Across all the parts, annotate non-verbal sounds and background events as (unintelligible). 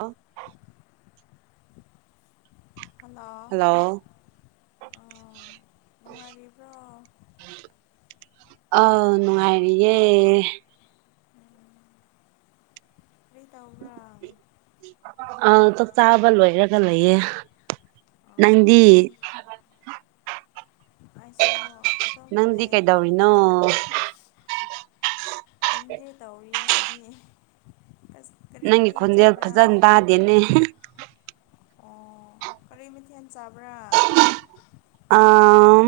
ꯑꯥ hello ꯑꯥ ꯅꯨꯡꯉꯥꯏꯔꯤꯕ꯭ꯔꯣ ꯑ ꯅꯨꯡꯉꯥꯏꯔꯤꯌꯦ ꯌ‌ꯦ ꯎꯝ ꯀꯔꯤ ꯇꯧꯕ꯭ꯔꯥ ꯑ ꯆꯥꯛ ꯆꯥꯕ ꯂ‌ꯣꯏꯔꯒ ꯒ ꯂꯩꯌꯦ ꯑꯥ ꯅꯪꯗꯤ ꯀꯔꯤ ꯑꯩꯁꯨ ꯑꯗꯨꯝ ꯅꯪꯗꯤ ꯂꯩꯌꯦ ꯀꯩꯗꯧꯔꯤꯅꯣ ꯇꯨꯝꯒꯦ ꯇꯧꯔꯤꯌꯦ ꯑꯩꯗꯤ ꯑꯁ ꯀꯔꯤ ꯅꯪꯒꯤ ꯃꯊꯦꯜ ꯈꯣꯟꯖꯦꯜ ꯆꯥꯕ꯭ꯔꯥ ꯐꯖꯅ ꯇꯥꯗꯦꯅꯦ ꯑꯣ ꯀꯔꯤ ꯃꯤꯊꯦꯟ ꯆꯥꯕ꯭ꯔꯥ ꯑꯥꯝ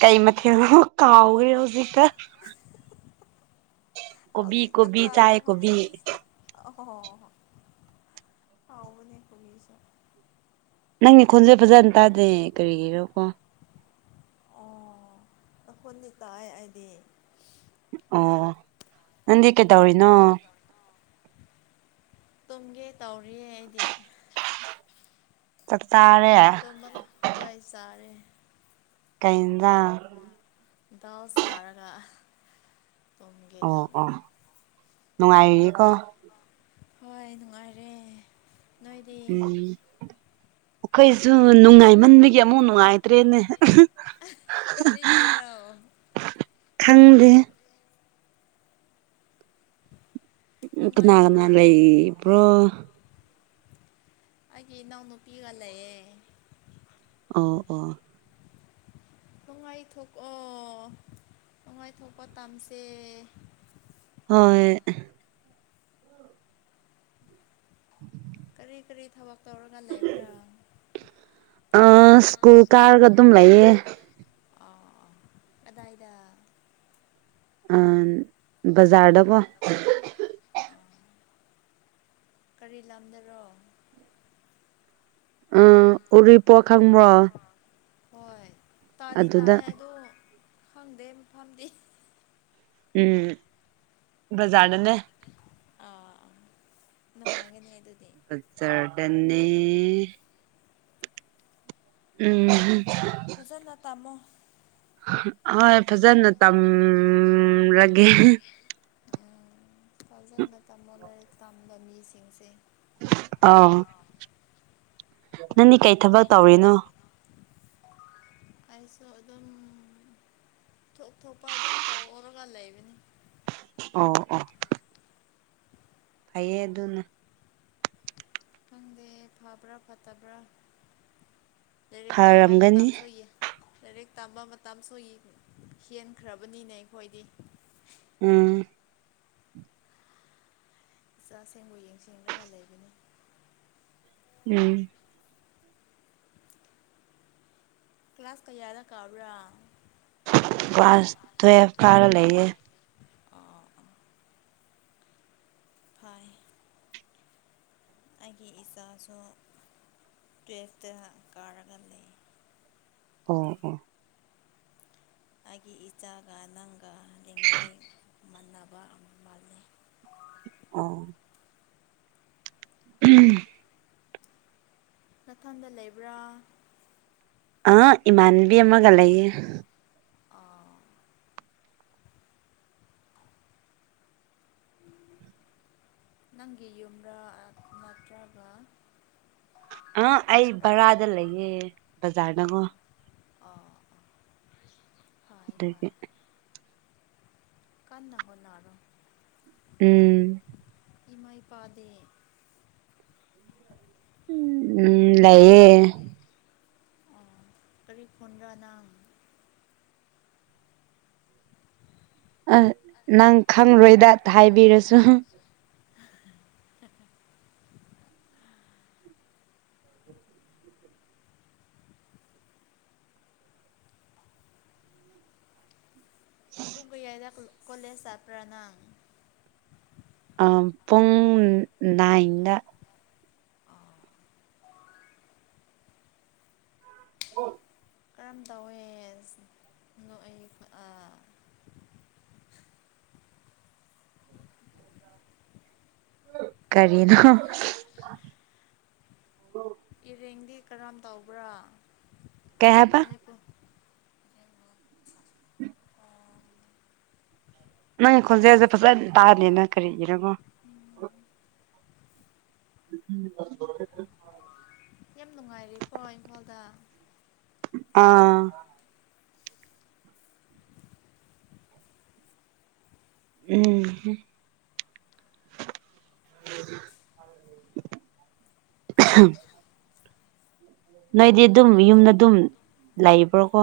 ꯀꯩ ꯃꯊꯦꯡ ꯀꯥꯎꯥꯎꯔꯦ ꯍꯧꯖꯤꯛꯛꯇ ꯀꯕꯤ ꯍꯧꯖꯤꯛꯀ ꯀꯧꯕ ꯆꯥꯀ ꯑꯣꯍꯣꯏ ꯄꯥꯎꯥꯎꯕ ꯀꯕꯤꯁ ꯅꯪꯅꯦ ꯈꯣꯟꯁꯦ ꯐꯖꯅ ꯇꯥꯗꯦ ꯀꯔꯤꯒꯤꯔꯣ ꯀꯣ ꯑꯣ ꯑꯩꯈꯣꯏꯗꯤ ꯇꯥꯏ ꯑꯩꯗꯤ ꯑꯣ ꯅꯗꯤ ꯀꯦ ꯇꯧꯔꯤꯅꯣ ꯇꯨꯝꯒꯦ ꯇꯧꯔꯤꯌꯦ ꯑꯩꯗꯤ ꯆꯥꯛ ꯆꯥꯔꯦ ꯇ ꯃ ꯍꯣꯏ ꯁꯔꯦ ꯀꯩꯗ ꯗꯥꯎ ꯆꯥꯔꯒ ꯇꯨꯝꯒꯦ ꯇꯧꯅ ꯅꯨꯡꯉꯥꯏꯔꯤꯌꯦꯀꯣ ꯍꯣꯏ ꯅꯨꯡꯉꯥꯏꯔꯦ ꯅꯣꯏꯗꯤ ꯎꯝ ꯑꯩꯈꯣꯏꯁꯨ ꯅꯨꯡꯉꯥꯏꯃꯟꯕꯒꯤ ꯑꯃꯨꯛ ꯅꯨꯡꯉꯥꯏ ꯠꯇ꯭ꯔꯦꯅꯦ ꯀꯔꯤꯒꯤꯔꯣ ꯈꯪꯗꯦ ꯎ ꯀꯅꯥ ꯀꯅꯥ ꯅꯨꯡꯉꯥꯏꯊꯣꯛꯑꯣ ꯂꯩ ꯑ ꯄꯨ꯭ꯔꯣ ꯍꯥꯏꯦ ꯏ ꯅꯎꯅ ꯅꯨ ꯄꯤꯒꯂꯌꯦꯦ ꯑꯣ ꯑꯣ ꯇꯣꯡꯉꯥꯏꯊꯣꯛꯑꯣ ꯇꯣꯡꯉꯥꯏꯊꯣꯛꯀꯣ ꯇꯝꯁꯦ ꯍꯣꯏ ꯎꯝ ꯀꯔꯤ ꯀꯔꯤ ꯊꯕ ꯑ ꯁ꯭ꯀꯨꯜ ꯀꯥꯔꯒꯗꯝ ꯂꯩꯌꯦ ꯑ ꯑ ꯑꯗꯥ ꯏꯗ ꯑꯝ ꯕꯖꯥꯔꯗꯕꯣ ꯀꯔꯤ ꯂꯝꯗꯔꯣ ꯑ ꯎꯔꯤꯄꯣ ꯈꯪꯕ꯭ꯔꯣ ꯍꯣꯏ ꯇꯥꯗꯤ ꯑꯗꯨꯗ ꯇꯥꯏ ꯑꯗꯨ ꯈꯪꯗꯦ ꯃꯐꯝꯗꯤ ꯎꯝ ꯖꯥꯅꯅꯦ ꯑꯥ ꯅꯨꯡꯉꯥꯏꯒꯅꯤ ꯑꯗꯨꯗꯤ ꯖꯥꯔꯗꯟꯅꯅꯤ ꯎꯝ ꯐꯖꯅ ꯇꯥꯝꯃꯣ ꯍꯣꯏ ꯐꯖꯅ ꯇꯝꯂꯒꯦ ꯐꯖꯕ ꯇꯥꯃꯣ ꯂꯥꯏꯔꯤꯛ ꯇꯝꯕ ꯃꯤꯁꯤꯡꯁꯦ ꯑ ꯅꯪꯒꯤ ꯀꯩ ꯑꯩꯈꯣꯏ ꯊꯕꯛ ꯇꯧꯔꯤꯅꯣ ꯑꯩꯁꯨ ꯑꯗꯨꯝ ꯊꯣꯛ ꯊ ꯊꯣꯛꯄ ꯑꯗꯨꯝ ꯇꯧꯔꯒ ꯂꯩꯕꯅꯤ ꯑꯣ ꯑꯣ ꯐꯌꯦ ꯑꯗꯨꯅ ꯈꯪꯗꯦ ꯐꯕ꯭ꯔꯥ ꯐꯠꯇꯕ꯭ꯔꯥ ꯂꯩꯔ ꯇꯥꯡꯕꯥ ꯃ ꯐꯔꯝꯒꯅꯤ ꯇꯥꯡꯁꯣꯏꯦ ꯂꯥꯏꯔꯤꯛ ꯇꯝꯕ ꯃꯇꯝꯁꯨꯣꯏ ꯍꯦꯟꯈ꯭ꯔꯕꯅꯤꯅꯦ ꯑꯩꯈꯣꯏꯗꯤ ꯎꯝ ꯆꯥꯁꯤꯡꯦꯡꯕꯨ ꯌꯦꯡ ꯁꯦꯡꯔꯒ ꯂꯩꯒꯅꯤ ꯎꯝ ꯀ꯭ꯂꯥꯁꯥꯁ ꯀꯌꯥꯗ ꯀꯥꯕ꯭ꯔꯥ ꯋꯥꯁ ꯇꯋꯦꯕ ꯀꯥꯔ ꯂꯩꯦ ꯑꯣ ꯐꯣꯏ ꯑꯩꯒꯤ ꯏꯆꯥꯁꯨ ꯇꯨꯋꯜꯐꯇ ꯀꯥꯔꯒ ꯂꯩ ꯑ ꯑ ꯑꯩꯒꯤ ꯏꯆꯥꯒ ꯅꯪꯒ ꯂꯦꯡꯒꯥꯏ ꯃꯕ ꯃꯥꯜꯂꯤ ꯑꯣ ꯑ ꯎꯝ ꯃꯊꯟꯗ ꯂꯩꯕ꯭ꯔꯥ ꯑ ꯏꯃꯥꯟꯕꯤ ꯑꯃ ꯑꯃꯒ ꯂꯩꯏꯦ ꯑꯥ ꯅꯪꯒꯤ ꯌꯨꯝꯔꯥ ꯅꯠꯇ꯭ꯔꯒ ꯑ ꯑꯩ ꯕꯔꯥꯗ ꯂꯩꯌꯦ ꯕꯖꯥꯔꯅꯒꯣ ꯑꯣ ꯑꯗꯨꯗꯒꯤ ꯀꯟꯅ ꯍꯣꯅꯔꯣ ꯎꯝ ꯏꯃꯥꯏ ꯄꯥꯗꯦ ꯎꯝ ꯂꯩꯌꯦꯑꯌꯦ ꯑ ꯇꯔꯤ ꯐꯣꯟ꯭ꯔ ꯅ ꯑ ꯅꯪ ꯈꯪꯂꯔꯣꯏꯗ ꯍꯥꯏꯕꯤꯔꯁꯨ ꯄꯨꯒ ꯌꯥꯗ ꯀꯣꯂꯦꯁꯄ꯭ꯔꯅꯥꯡ ꯄꯨꯡꯨꯡ ꯏꯒ ꯑꯥ ꯑꯣ ꯀꯔꯝ ꯇꯧꯏꯦ ꯅꯣꯛ ꯑꯩ (unintelligible) ꯀꯥꯔꯤꯅꯣ ꯏꯔꯦꯡꯗꯤ ꯀꯔꯝ ꯇꯧꯕ꯭ꯔꯥ ꯀꯩ ꯍꯥꯏꯕ ꯃꯅꯤꯄꯨꯔ ꯎ (unintelligible) ꯅꯪꯒꯤ ꯈꯣꯟꯖꯦꯜꯁꯦ ꯐꯖꯅ ꯇꯥꯗꯦꯅꯦ ꯀꯥꯔꯤꯒꯤꯅꯣ (unintelligible) ꯌꯥꯝ ꯅꯨꯡꯉꯥꯏꯔꯦꯀꯣ ꯏꯝꯐꯥꯜꯗ ꯑꯥ ꯎꯝ ꯍꯝ (unintelligible) (unintelligible) ꯅꯣꯏꯗꯤ ꯑꯗꯨꯝ ꯇꯨꯝ ꯌꯨꯝꯗ ꯑꯗꯨꯝ ꯂꯩꯕ꯭ꯔꯣꯀꯣ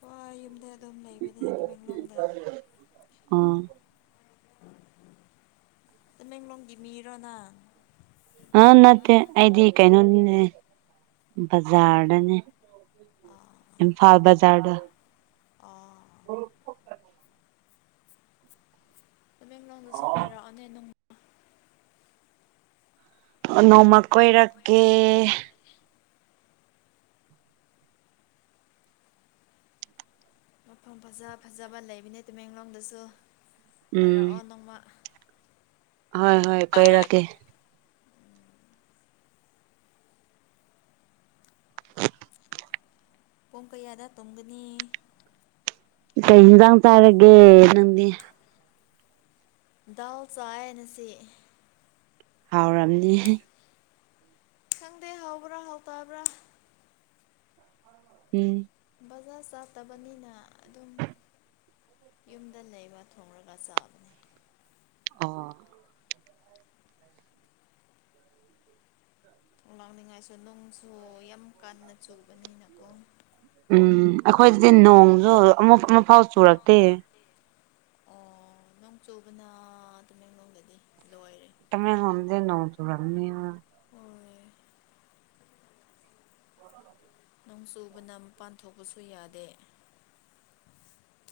ꯍꯣꯏ ꯌꯨꯝꯗ ꯑꯗꯨꯝ ꯂꯩꯕꯅꯦ ꯇꯃꯦꯡꯂꯣꯡꯗ ꯑꯥ (unintelligible) ꯇꯥꯃꯦꯡꯂꯣꯡꯒꯤ ꯃꯤꯔꯣ ꯅꯪ ꯑ ꯅꯠꯇꯦ ꯑꯩꯗꯤ ꯀꯩꯅꯣ ꯅꯤꯅꯦ ꯕꯖꯥꯔꯗꯅꯦ ꯏꯝꯐꯥꯜ ꯕꯖꯥꯔꯗ ꯑ (unintelligible) ꯑꯣ (unintelligible) ꯇꯥꯃꯦꯡꯂꯣꯡꯗꯁꯨ ꯀꯣꯏꯔꯑꯣ ꯅꯦ ꯅꯪ ꯑꯣ ꯅꯣꯡꯃꯥ ꯀꯣꯏꯔꯛꯀꯦ ꯃꯥꯐꯝ ꯐꯖ ꯐꯖꯕ ꯂꯩꯕꯅꯦ ꯇꯥꯃꯦꯡꯂꯣꯡꯗꯁꯨ ꯎꯝ ꯀꯣꯏꯔꯛꯑꯣ ꯅꯣꯡꯃꯥ ꯍꯣꯏ ꯍꯣꯏ ꯀꯣꯏꯔꯛꯀꯦ ꯄꯨꯡ ꯀꯌꯥꯗ ꯇꯨꯝꯒꯅꯤ ꯀꯩ ꯏꯟꯖꯥꯡ ꯆꯥꯔꯒꯦ ꯅꯪꯗꯤ ꯗꯥꯜ ꯆꯥꯏꯌꯦ ꯉꯥꯁꯤ ꯍꯥꯎꯔꯝꯅꯤꯍꯦ ꯈꯪꯗꯦ ꯍꯥꯎꯕ꯭ꯔꯥ ꯍꯥꯎꯇꯕ꯭ꯔꯥ ꯎꯝ ꯕꯥꯖꯥꯔ ꯆꯥꯠꯇꯕꯅꯤꯅ ꯑꯗꯨꯝ ꯌꯨꯝꯗ ꯂꯩꯕ ꯊꯣꯡꯂꯒ ꯆꯥꯕꯅꯦ ꯑꯣ ꯂꯥꯛꯅꯤꯡꯉꯥꯏꯁꯨ ꯅꯨꯡꯁꯨ ꯌꯥꯝ ꯀꯥꯟꯟꯅ ꯆꯨꯕꯥꯅꯦ ꯎꯝ ꯑꯩꯈꯣꯏꯗꯗꯤ ꯅꯣꯡꯖꯨ ꯑꯃ ꯑꯃ ꯐꯥꯎꯕ ꯆꯨꯔꯛꯇꯦ ꯑꯣ ꯅꯣꯡ ꯆꯨꯕꯥꯅ ꯇꯥꯃꯦꯡꯂꯣꯡꯗꯗꯤ ꯂꯣꯏꯔꯦ ꯇꯥꯃꯦꯡꯂꯣꯡꯗꯗꯤ ꯅꯣꯡ ꯆꯨꯔꯝꯅꯤꯉꯣ ꯍꯣꯏ (inaudible) ꯅꯣꯡ ꯆꯨꯕꯥꯅ ꯃꯄꯥꯟ ꯊꯣꯛꯄꯁꯨ ꯌꯥꯗꯦ